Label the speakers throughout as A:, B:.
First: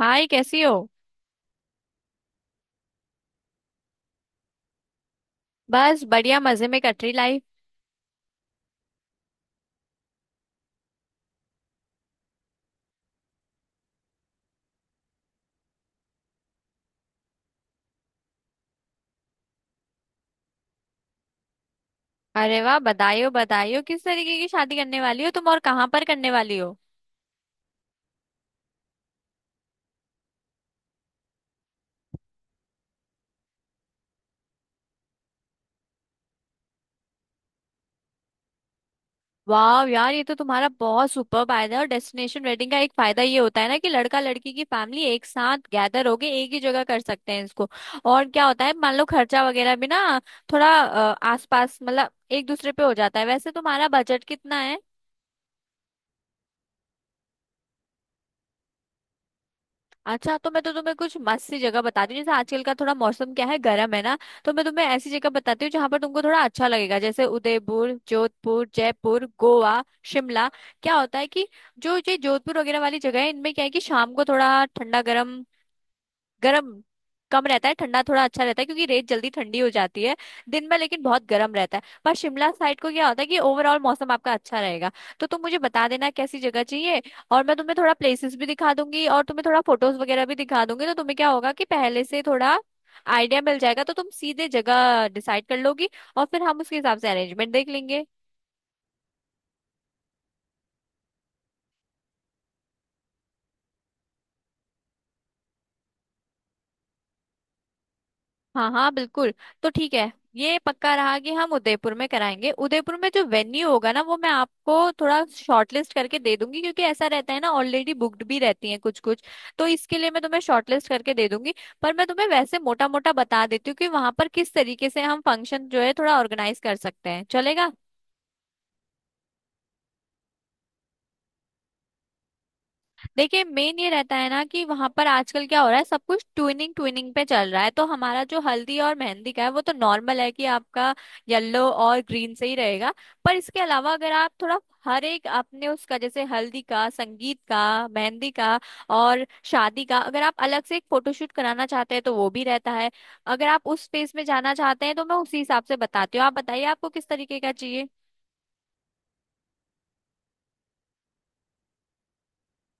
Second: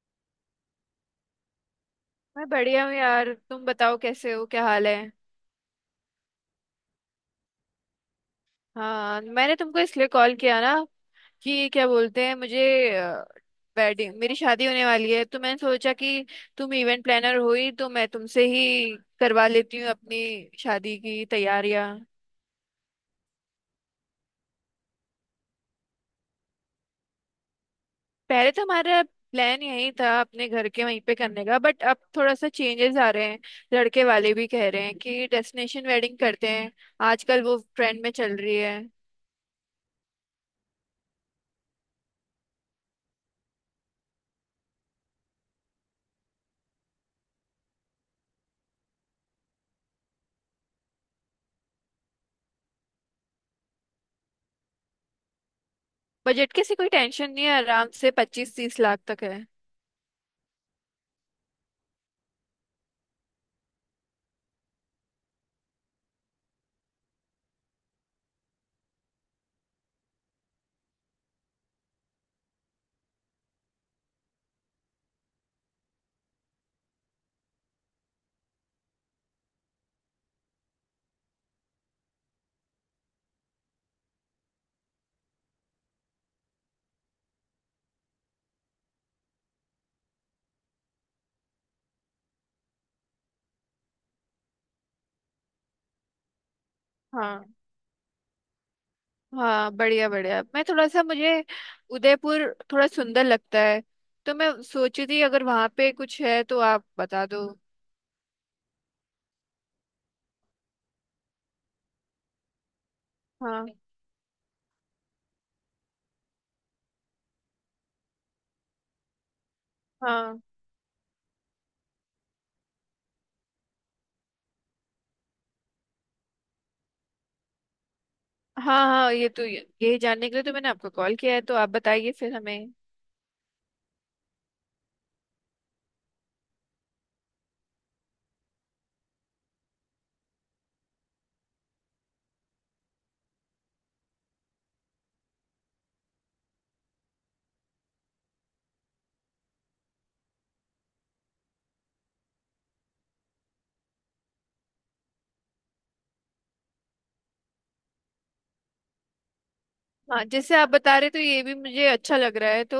A: हाय, कैसी हो।
B: मैं बढ़िया हूँ यार। तुम बताओ कैसे हो, क्या हाल है?
A: बस बढ़िया, मजे में कट रही लाइफ।
B: हाँ, मैंने तुमको इसलिए कॉल किया ना कि क्या बोलते हैं मुझे, वेडिंग, मेरी शादी होने वाली है तो मैंने सोचा कि तुम इवेंट प्लानर हुई तो मैं तुमसे ही करवा लेती हूँ अपनी शादी की तैयारियां।
A: अरे वाह, बधाई हो बधाई हो। किस तरीके की शादी करने वाली हो तुम, और कहाँ पर करने वाली हो?
B: पहले तो हमारा प्लान यही था अपने घर के वहीं पे करने का, बट अब थोड़ा सा चेंजेस आ रहे हैं। लड़के वाले भी कह रहे हैं कि डेस्टिनेशन वेडिंग करते हैं, आजकल वो ट्रेंड में चल रही है।
A: वाह यार, ये तो तुम्हारा बहुत सुपर फायदा है। और डेस्टिनेशन वेडिंग का एक फायदा ये होता है ना कि लड़का लड़की की फैमिली एक साथ गैदर होके एक ही जगह कर सकते हैं इसको। और क्या होता है, मान लो खर्चा वगैरह भी ना थोड़ा आसपास मतलब एक दूसरे पे हो जाता है। वैसे तुम्हारा बजट कितना है?
B: बजट की ऐसी कोई टेंशन नहीं है, आराम से 25-30 लाख तक है।
A: अच्छा, तो मैं तो तुम्हें कुछ मस्त सी जगह बताती हूँ। जैसे आजकल का थोड़ा मौसम क्या है, गर्म है ना। तो मैं तुम्हें ऐसी जगह बताती हूँ जहाँ पर तुमको थोड़ा अच्छा लगेगा, जैसे उदयपुर, जोधपुर, जयपुर, गोवा, शिमला। क्या होता है कि जो ये जोधपुर वगैरह वाली जगह है, इनमें क्या है कि शाम को थोड़ा ठंडा, गर्म गर्म कम रहता है, ठंडा थोड़ा अच्छा रहता है, क्योंकि रेत जल्दी ठंडी हो जाती है। दिन में लेकिन बहुत गर्म रहता है, पर शिमला साइड को क्या होता है कि ओवरऑल मौसम आपका अच्छा रहेगा। तो तुम मुझे बता देना कैसी जगह चाहिए, और मैं तुम्हें थोड़ा प्लेसेस भी दिखा दूंगी और तुम्हें थोड़ा फोटोज वगैरह भी दिखा दूंगी, तो तुम्हें क्या होगा कि पहले से थोड़ा आइडिया मिल जाएगा, तो तुम सीधे जगह डिसाइड कर लोगी। और फिर हम उसके हिसाब से
B: हाँ।
A: अरेंजमेंट देख लेंगे।
B: हाँ, बढ़िया बढ़िया। मैं थोड़ा सा, मुझे उदयपुर थोड़ा सुंदर लगता है, तो मैं सोची थी अगर वहाँ पे कुछ है तो आप बता दो।
A: हाँ हाँ, बिल्कुल। तो ठीक है, ये पक्का रहा कि हम उदयपुर में कराएंगे। उदयपुर में जो
B: हाँ।
A: वेन्यू होगा ना, वो मैं आपको थोड़ा शॉर्टलिस्ट करके दे दूंगी, क्योंकि ऐसा रहता है ना ऑलरेडी बुक्ड भी रहती हैं कुछ कुछ। तो इसके लिए मैं तुम्हें
B: हाँ।
A: शॉर्टलिस्ट करके दे दूंगी। पर मैं तुम्हें वैसे मोटा मोटा बता देती हूँ कि वहां पर किस तरीके से हम फंक्शन जो है थोड़ा ऑर्गेनाइज कर सकते हैं, चलेगा?
B: हाँ, हाँ, ये तो यही जानने के लिए तो मैंने आपको कॉल किया है, तो आप बताइए फिर हमें।
A: देखिए, मेन ये रहता है ना कि वहां पर आजकल क्या हो रहा है, सब कुछ ट्विनिंग ट्विनिंग पे चल रहा है। तो हमारा जो हल्दी और मेहंदी का है वो तो नॉर्मल है कि आपका येलो और ग्रीन से ही रहेगा। पर इसके अलावा अगर आप थोड़ा हर एक अपने उसका, जैसे हल्दी का, संगीत का, मेहंदी का, और शादी का अगर आप अलग से एक फोटोशूट कराना चाहते हैं तो वो भी रहता है। अगर आप उस स्पेस में जाना चाहते हैं तो मैं उसी हिसाब से बताती हूँ, आप बताइए आपको किस तरीके का चाहिए।
B: हाँ, जैसे आप बता रहे तो ये भी मुझे अच्छा लग रहा है। तो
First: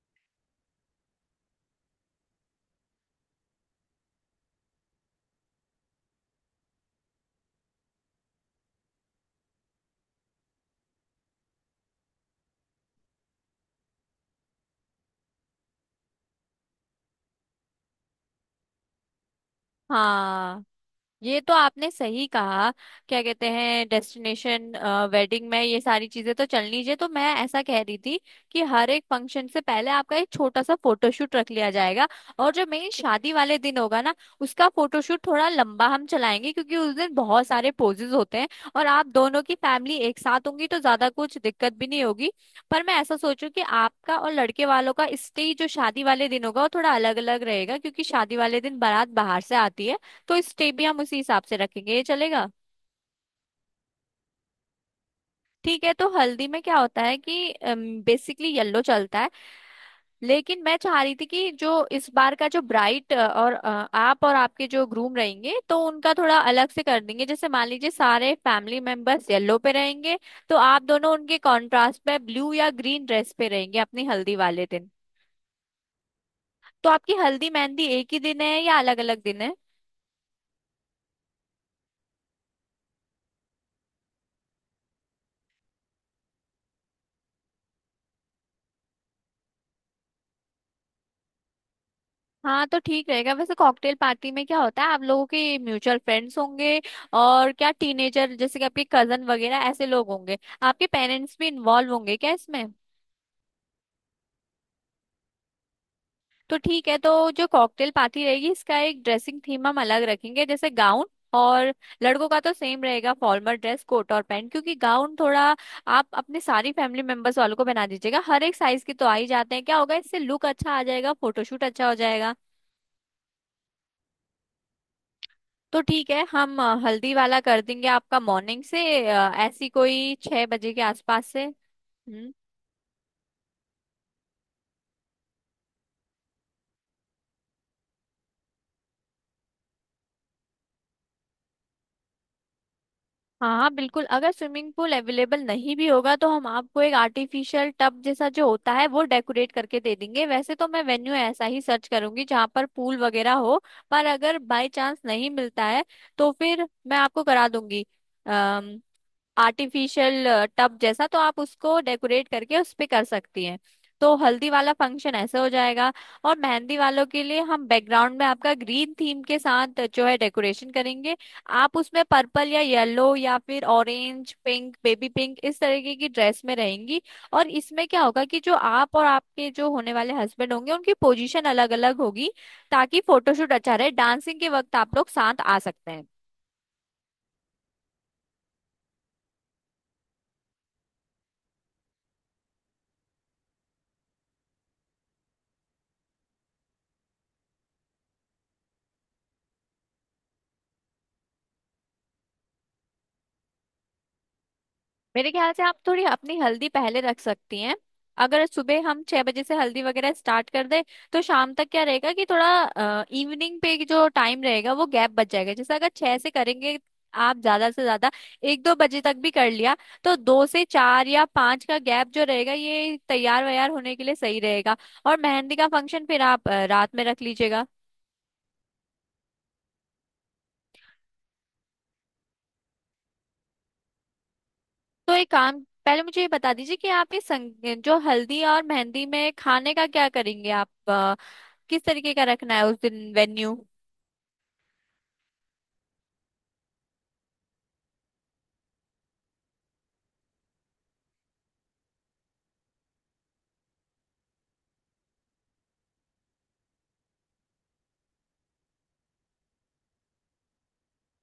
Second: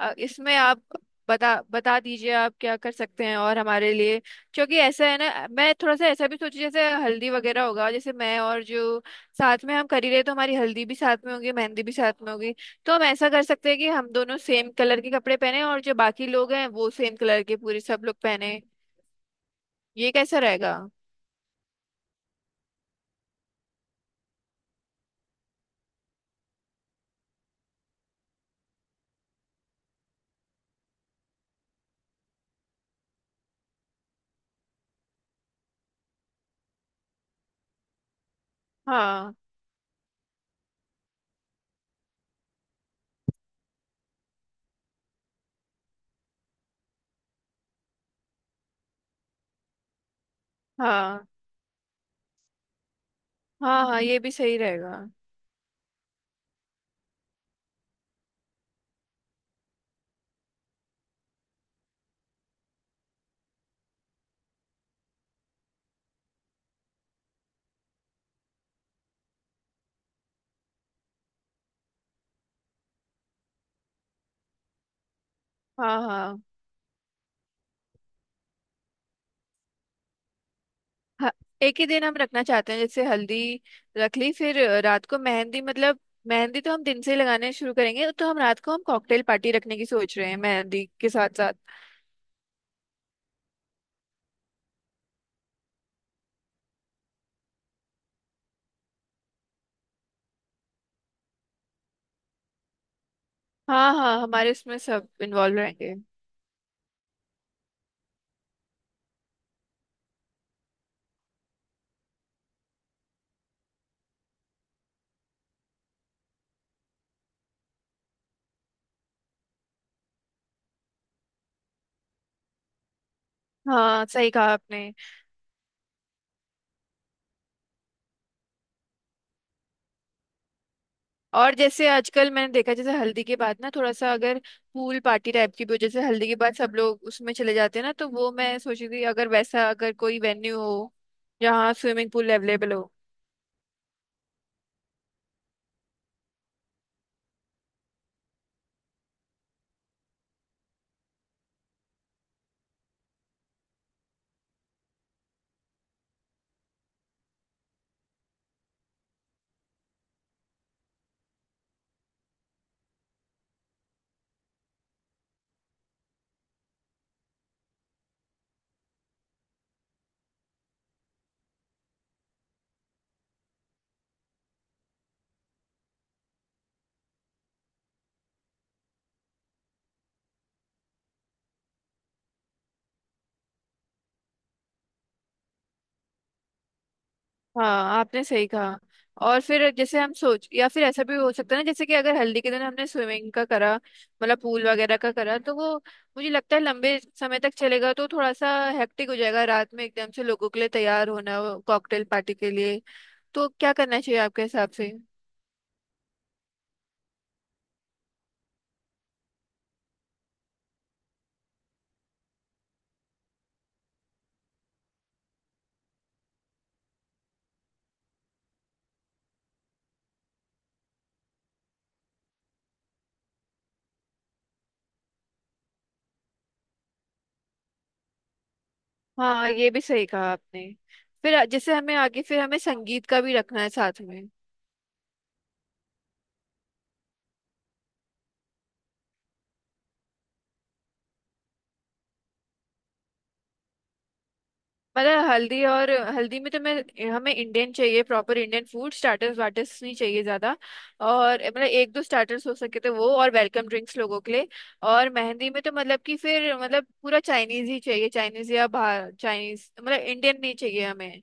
B: इसमें आप बता बता दीजिए आप क्या कर सकते हैं और हमारे लिए। क्योंकि ऐसा है ना, मैं थोड़ा सा ऐसा भी सोची, जैसे हल्दी वगैरह होगा, जैसे मैं और जो साथ में हम कर ही रहे, तो हमारी हल्दी भी साथ में होगी, मेहंदी भी साथ में होगी। तो हम ऐसा कर सकते हैं कि हम दोनों सेम कलर के कपड़े पहने, और जो बाकी लोग हैं वो सेम कलर के पूरे सब लोग पहने। ये कैसा
A: हाँ,
B: रहेगा?
A: ये तो आपने सही कहा। क्या कहते हैं, डेस्टिनेशन वेडिंग में ये सारी चीजें तो चलनी चाहिए। तो मैं ऐसा कह रही थी कि हर एक फंक्शन से पहले आपका एक छोटा सा फोटोशूट रख लिया जाएगा, और जो मेन शादी वाले दिन होगा ना, उसका फोटोशूट थोड़ा लंबा हम चलाएंगे, क्योंकि उस दिन बहुत सारे पोजेज होते हैं। और आप
B: हाँ
A: दोनों की फैमिली एक साथ होंगी तो ज्यादा कुछ दिक्कत भी नहीं होगी। पर मैं ऐसा सोचूं कि आपका और लड़के वालों का स्टेज जो शादी वाले दिन होगा वो थोड़ा अलग अलग रहेगा, क्योंकि शादी वाले दिन बारात बाहर से आती है, तो स्टेप भी हम उसी
B: हाँ।
A: हिसाब से रखेंगे, ये चलेगा?
B: हाँ, हाँ, ये भी सही रहेगा।
A: ठीक है, तो हल्दी में क्या होता है कि बेसिकली येलो चलता है, लेकिन मैं चाह रही थी कि जो इस बार का जो ब्राइट और आप और आपके जो ग्रूम रहेंगे तो उनका थोड़ा अलग से कर देंगे। जैसे मान लीजिए सारे फैमिली मेंबर्स येलो पे रहेंगे, तो आप दोनों उनके कॉन्ट्रास्ट में ब्लू या ग्रीन ड्रेस पे रहेंगे अपनी हल्दी वाले दिन।
B: हाँ। हाँ
A: तो आपकी हल्दी मेहंदी एक ही दिन है या अलग अलग दिन है?
B: हाँ, एक ही दिन हम रखना चाहते हैं, जैसे हल्दी रख ली फिर रात को मेहंदी, मतलब मेहंदी तो हम दिन से ही लगाने शुरू करेंगे, तो हम रात को हम कॉकटेल पार्टी रखने की सोच रहे हैं मेहंदी के साथ साथ।
A: हाँ, तो ठीक रहेगा। वैसे कॉकटेल पार्टी में क्या होता है, आप लोगों के म्यूचुअल फ्रेंड्स होंगे, और क्या टीनेजर जैसे कि आपके कजन वगैरह ऐसे लोग होंगे, आपके पेरेंट्स भी इन्वॉल्व होंगे क्या इसमें?
B: हाँ हाँ हमारे इसमें सब इन्वॉल्व रहेंगे।
A: तो ठीक है, तो जो कॉकटेल पार्टी रहेगी इसका एक ड्रेसिंग थीम हम अलग रखेंगे, जैसे गाउन, और लड़कों का तो सेम रहेगा फॉर्मल ड्रेस कोट और पैंट, क्योंकि गाउन थोड़ा आप अपने सारी फैमिली मेंबर्स वालों को बना दीजिएगा, हर एक साइज के तो आ ही जाते हैं। क्या होगा इससे, लुक अच्छा आ जाएगा, फोटोशूट अच्छा हो जाएगा।
B: हाँ, सही कहा आपने।
A: तो ठीक है, हम हल्दी वाला कर देंगे आपका मॉर्निंग से, ऐसी कोई 6 बजे के आसपास से।
B: और जैसे आजकल
A: हम्म।
B: मैंने देखा, जैसे हल्दी के बाद ना थोड़ा सा अगर पूल पार्टी टाइप की भी हो, जैसे हल्दी के बाद सब लोग उसमें चले जाते हैं ना, तो वो मैं सोची थी अगर वैसा, अगर कोई वेन्यू हो जहाँ स्विमिंग पूल अवेलेबल हो।
A: हाँ बिल्कुल, अगर स्विमिंग पूल अवेलेबल नहीं भी होगा तो हम आपको एक आर्टिफिशियल टब जैसा जो होता है वो डेकोरेट करके दे देंगे। वैसे तो मैं वेन्यू ऐसा ही सर्च करूंगी जहाँ पर पूल वगैरह हो। पर अगर बाय चांस नहीं मिलता है तो फिर मैं आपको करा दूंगी। अम, आर्टिफिशियल टब जैसा, तो आप उसको डेकोरेट करके उस पे कर सकती हैं। तो हल्दी वाला फंक्शन ऐसे हो जाएगा। और मेहंदी वालों के लिए हम बैकग्राउंड में आपका ग्रीन थीम के साथ जो है डेकोरेशन करेंगे। आप उसमें पर्पल या येलो या फिर ऑरेंज, पिंक, बेबी पिंक इस तरीके की ड्रेस में रहेंगी। और इसमें क्या होगा कि जो आप और आपके जो होने वाले हस्बैंड होंगे उनकी पोजीशन अलग अलग होगी, ताकि फोटोशूट अच्छा रहे। डांसिंग के वक्त आप लोग साथ आ सकते हैं।
B: हाँ, आपने सही कहा। और फिर जैसे हम सोच, या फिर ऐसा भी हो सकता है ना, जैसे कि अगर हल्दी के दिन हमने स्विमिंग का करा, मतलब पूल वगैरह का करा, तो वो मुझे लगता है लंबे समय तक चलेगा, तो थोड़ा सा हेक्टिक हो जाएगा रात में एकदम से लोगों के लिए तैयार होना कॉकटेल पार्टी के लिए। तो क्या करना चाहिए आपके हिसाब से?
A: मेरे ख्याल से आप थोड़ी अपनी हल्दी पहले रख सकती हैं। अगर सुबह हम 6 बजे से हल्दी वगैरह स्टार्ट कर दें, तो शाम तक क्या रहेगा कि थोड़ा इवनिंग पे जो टाइम रहेगा वो गैप बच जाएगा। जैसे अगर 6 से करेंगे, आप ज्यादा से ज्यादा 1-2 बजे तक भी कर लिया, तो 2 से 4 या 5 का गैप जो रहेगा ये तैयार वैयार होने के लिए सही रहेगा। और मेहंदी का फंक्शन फिर आप रात में रख लीजिएगा।
B: हाँ, ये भी सही कहा आपने। फिर जैसे हमें आगे फिर हमें संगीत का भी रखना है साथ में।
A: तो एक काम, पहले मुझे ये बता दीजिए कि आप ये जो हल्दी और मेहंदी में खाने का क्या करेंगे आप, किस तरीके का रखना है उस दिन वेन्यू।
B: मतलब हल्दी और हल्दी में तो मैं, हमें इंडियन चाहिए, proper Indian food, starters waters नहीं चाहिए ज्यादा, और मतलब एक दो स्टार्टर्स हो सके तो वो, और वेलकम ड्रिंक्स लोगों के लिए। और मेहंदी में तो मतलब कि फिर मतलब पूरा चाइनीज ही चाहिए, चाइनीज या बाहर, चाइनीज मतलब, इंडियन नहीं चाहिए हमें।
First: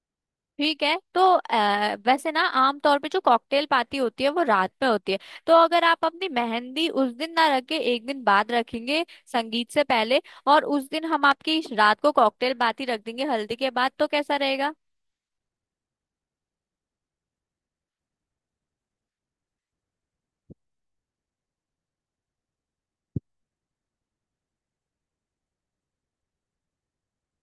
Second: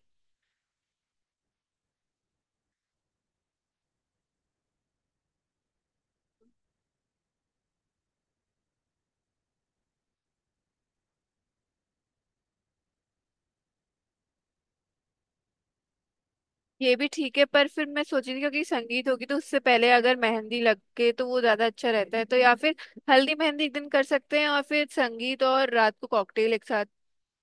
A: ठीक है, तो वैसे ना आमतौर पे जो कॉकटेल पार्टी होती है वो रात में होती है। तो अगर आप अपनी मेहंदी उस दिन ना रखे एक दिन बाद रखेंगे, संगीत से पहले, और उस दिन हम आपकी रात को कॉकटेल पार्टी रख देंगे हल्दी के बाद, तो कैसा रहेगा?
B: ये भी ठीक है, पर फिर मैं सोच रही थी क्योंकि संगीत होगी, तो उससे पहले अगर मेहंदी लग के तो वो ज्यादा अच्छा रहता है। तो या फिर हल्दी मेहंदी एक दिन कर सकते हैं और फिर संगीत और रात को कॉकटेल एक साथ।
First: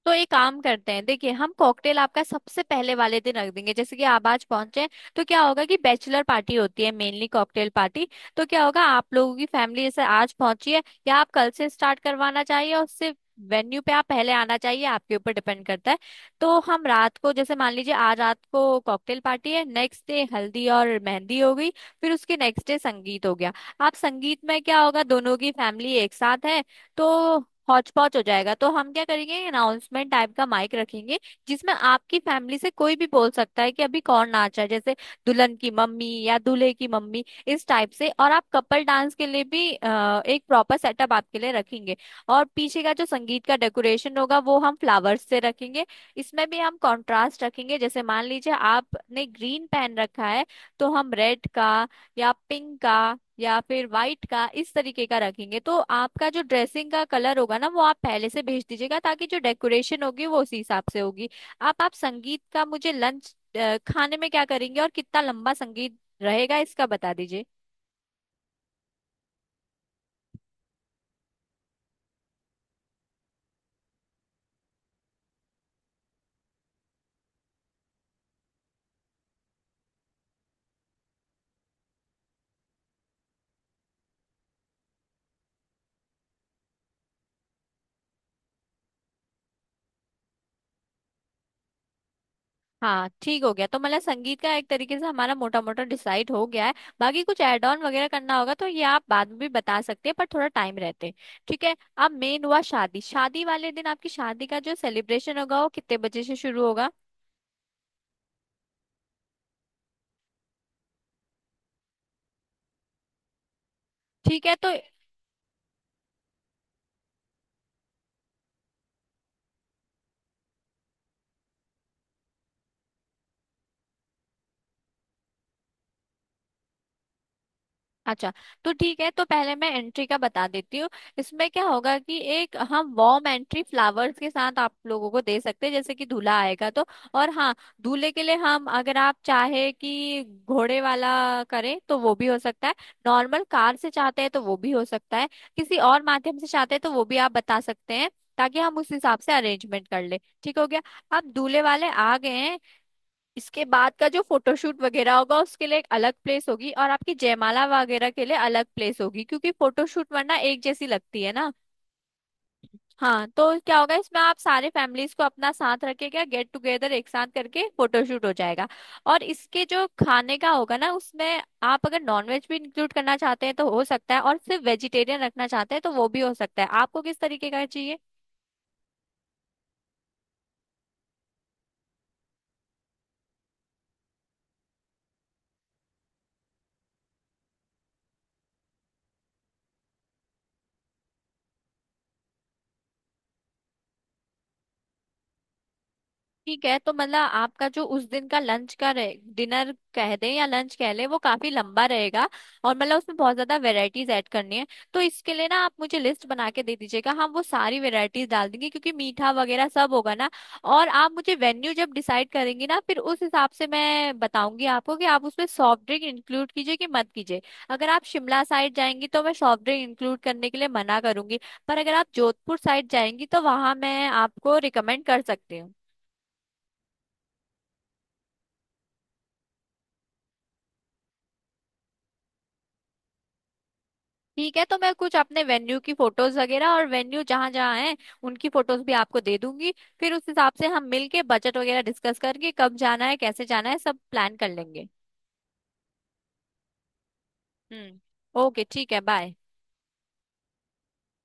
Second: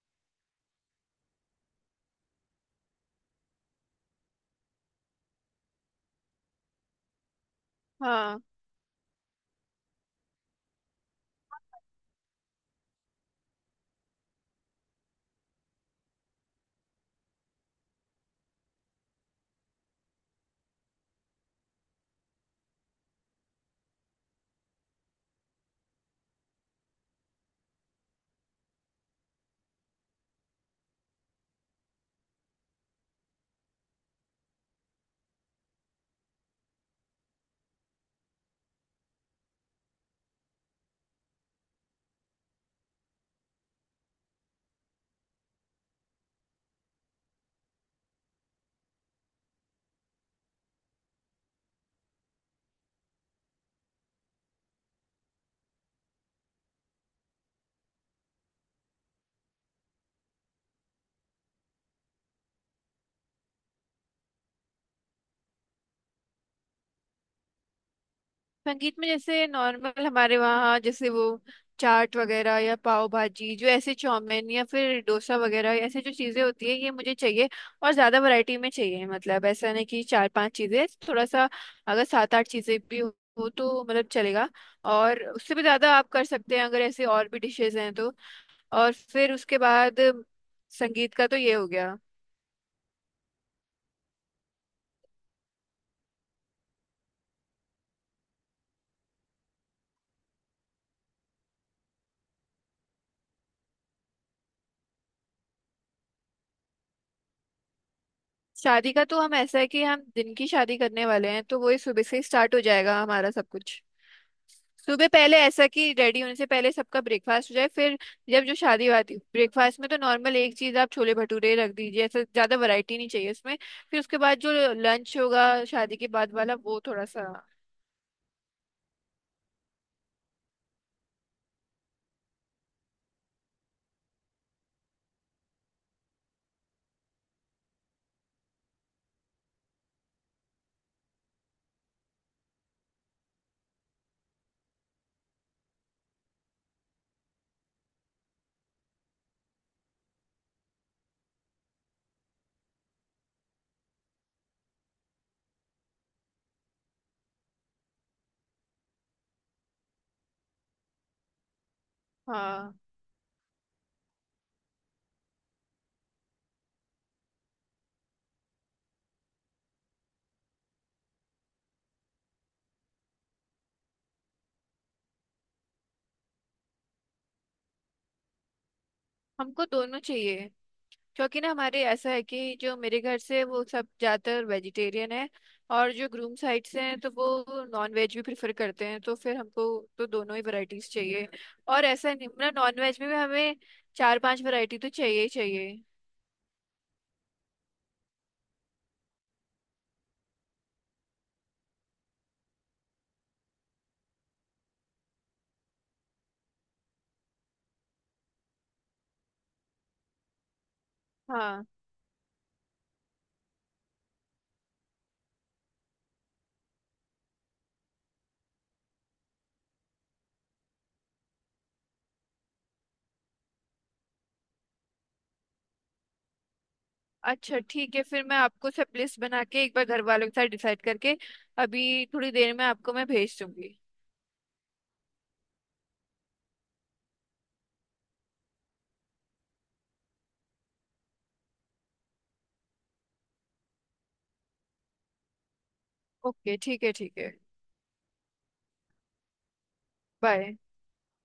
A: तो एक काम करते हैं, देखिए हम कॉकटेल आपका सबसे पहले वाले दिन रख देंगे, जैसे कि आप आज पहुंचे हैं, तो क्या होगा कि बैचलर पार्टी होती है मेनली कॉकटेल पार्टी।
B: हाँ,
A: तो क्या होगा, आप लोगों की फैमिली जैसे आज पहुंची है, या आप कल से स्टार्ट करवाना चाहिए और सिर्फ वेन्यू पे आप पहले आना चाहिए, आपके ऊपर डिपेंड करता है। तो हम रात को, जैसे मान लीजिए आज रात को कॉकटेल पार्टी है, नेक्स्ट डे हल्दी और मेहंदी हो गई, फिर उसके नेक्स्ट डे संगीत हो गया। आप संगीत में क्या होगा, दोनों की फैमिली एक साथ है, तो हौच पौच हो जाएगा, तो हम क्या करेंगे, अनाउंसमेंट टाइप का माइक रखेंगे जिसमें आपकी फैमिली से कोई भी बोल सकता है कि अभी कौन नाच रहा है, जैसे दुल्हन की मम्मी या दूल्हे की मम्मी, इस टाइप से। और आप कपल डांस के लिए भी एक प्रॉपर सेटअप आपके लिए रखेंगे। और पीछे का जो संगीत का डेकोरेशन होगा वो हम फ्लावर्स से रखेंगे। इसमें भी हम कंट्रास्ट रखेंगे, जैसे मान लीजिए आपने ग्रीन पहन रखा है तो हम रेड का, या पिंक का, या फिर व्हाइट का इस तरीके का रखेंगे। तो आपका जो ड्रेसिंग का कलर होगा ना, वो आप पहले से भेज दीजिएगा, ताकि जो डेकोरेशन होगी वो उसी हिसाब से होगी। आप संगीत का मुझे लंच खाने में क्या करेंगे और कितना लंबा संगीत रहेगा इसका बता दीजिए।
B: संगीत में जैसे नॉर्मल हमारे वहाँ, जैसे वो चाट वगैरह या पाव भाजी, जो ऐसे चाउमीन या फिर डोसा वगैरह, ऐसे जो चीज़ें होती है ये मुझे चाहिए। और ज़्यादा वैरायटी में चाहिए, मतलब ऐसा नहीं कि चार पांच चीज़ें, थोड़ा सा, अगर सात आठ चीज़ें भी हो तो मतलब चलेगा। और उससे भी ज़्यादा आप कर सकते हैं, अगर ऐसे और भी डिशेज हैं तो। और फिर उसके बाद संगीत का तो ये हो गया।
A: हाँ ठीक हो गया, तो मतलब संगीत का एक तरीके से हमारा मोटा मोटा डिसाइड हो गया है। बाकी कुछ एड ऑन वगैरह करना होगा तो ये आप बाद में भी बता सकते हैं, पर थोड़ा टाइम रहते। ठीक है, अब मेन हुआ शादी, शादी वाले दिन आपकी शादी का जो सेलिब्रेशन होगा वो कितने बजे से शुरू होगा?
B: शादी का तो हम, ऐसा है कि हम दिन की शादी करने वाले हैं, तो वही सुबह से ही स्टार्ट हो जाएगा हमारा सब कुछ।
A: ठीक है, तो
B: सुबह पहले ऐसा कि रेडी होने से पहले सबका ब्रेकफास्ट हो जाए, फिर जब जो शादी वादी, ब्रेकफास्ट में तो नॉर्मल एक चीज आप छोले भटूरे रख दीजिए, ऐसा ज्यादा वैरायटी नहीं चाहिए उसमें। फिर उसके बाद जो लंच होगा शादी के बाद वाला वो थोड़ा सा।
A: अच्छा, तो ठीक है, तो पहले मैं एंट्री का बता देती हूँ। इसमें क्या होगा कि एक हम वॉर्म एंट्री फ्लावर्स के साथ आप लोगों को दे सकते हैं, जैसे कि दूल्हा आएगा तो, और हाँ, दूल्हे के लिए हम अगर आप चाहे कि घोड़े वाला करें तो वो भी हो सकता है, नॉर्मल कार से चाहते हैं तो वो भी हो सकता है, किसी और माध्यम से चाहते हैं तो वो भी आप बता सकते हैं, ताकि हम उस हिसाब से अरेंजमेंट कर ले। ठीक हो गया। अब दूल्हे वाले आ गए हैं। इसके बाद का जो फोटोशूट वगैरह होगा उसके लिए एक अलग प्लेस होगी, और आपकी जयमाला वगैरह के लिए अलग प्लेस होगी, क्योंकि फोटोशूट वरना एक जैसी लगती है ना।
B: हाँ,
A: हाँ, तो क्या होगा इसमें, आप सारे फैमिलीज को अपना साथ रखेगा, गेट टुगेदर एक साथ करके फोटोशूट हो जाएगा। और इसके जो खाने का होगा ना उसमें आप अगर नॉनवेज भी इंक्लूड करना चाहते हैं तो हो सकता है, और सिर्फ वेजिटेरियन रखना चाहते हैं तो वो भी हो सकता है, आपको किस तरीके का चाहिए?
B: हमको दोनों चाहिए। क्योंकि ना हमारे ऐसा है कि जो मेरे घर से वो सब ज्यादातर वेजिटेरियन है, और जो ग्रूम साइड से हैं तो वो नॉन वेज भी प्रेफर करते हैं, तो फिर हमको, तो दोनों ही वैरायटीज चाहिए। और ऐसा नहीं, मतलब नॉन वेज में भी हमें चार पांच वैरायटी तो चाहिए ही चाहिए।
A: ठीक है, तो मतलब आपका जो उस दिन का लंच का रहे, डिनर कह दें या लंच कह लें, वो काफी लंबा रहेगा, और मतलब उसमें बहुत ज्यादा वेराइटीज ऐड करनी है। तो इसके लिए ना आप मुझे लिस्ट बना के दे दीजिएगा, हम वो सारी वेराइटीज डाल देंगे, क्योंकि मीठा वगैरह सब होगा ना। और आप मुझे
B: हाँ,
A: वेन्यू जब डिसाइड करेंगी ना, फिर उस हिसाब से मैं बताऊंगी आपको कि आप उसमें सॉफ्ट ड्रिंक इंक्लूड कीजिए कि मत कीजिए। अगर आप शिमला साइड जाएंगी तो मैं सॉफ्ट ड्रिंक इंक्लूड करने के लिए मना करूंगी, पर अगर आप जोधपुर साइड जाएंगी तो वहां मैं आपको रिकमेंड कर सकती हूँ।
B: अच्छा ठीक है। फिर मैं आपको सब लिस्ट बना के एक बार घर वालों के साथ डिसाइड करके अभी थोड़ी देर में आपको मैं भेज दूंगी।
A: ठीक है, तो मैं कुछ अपने वेन्यू की फोटोज वगैरह और वेन्यू जहाँ जहाँ हैं उनकी फोटोज भी आपको दे दूंगी। फिर उस हिसाब से हम मिलके बजट वगैरह डिस्कस करके कब जाना है कैसे जाना है सब प्लान कर लेंगे।
B: ओके, ठीक है, ठीक है।
A: हम्म। ओके ठीक है, बाय।
B: बाय।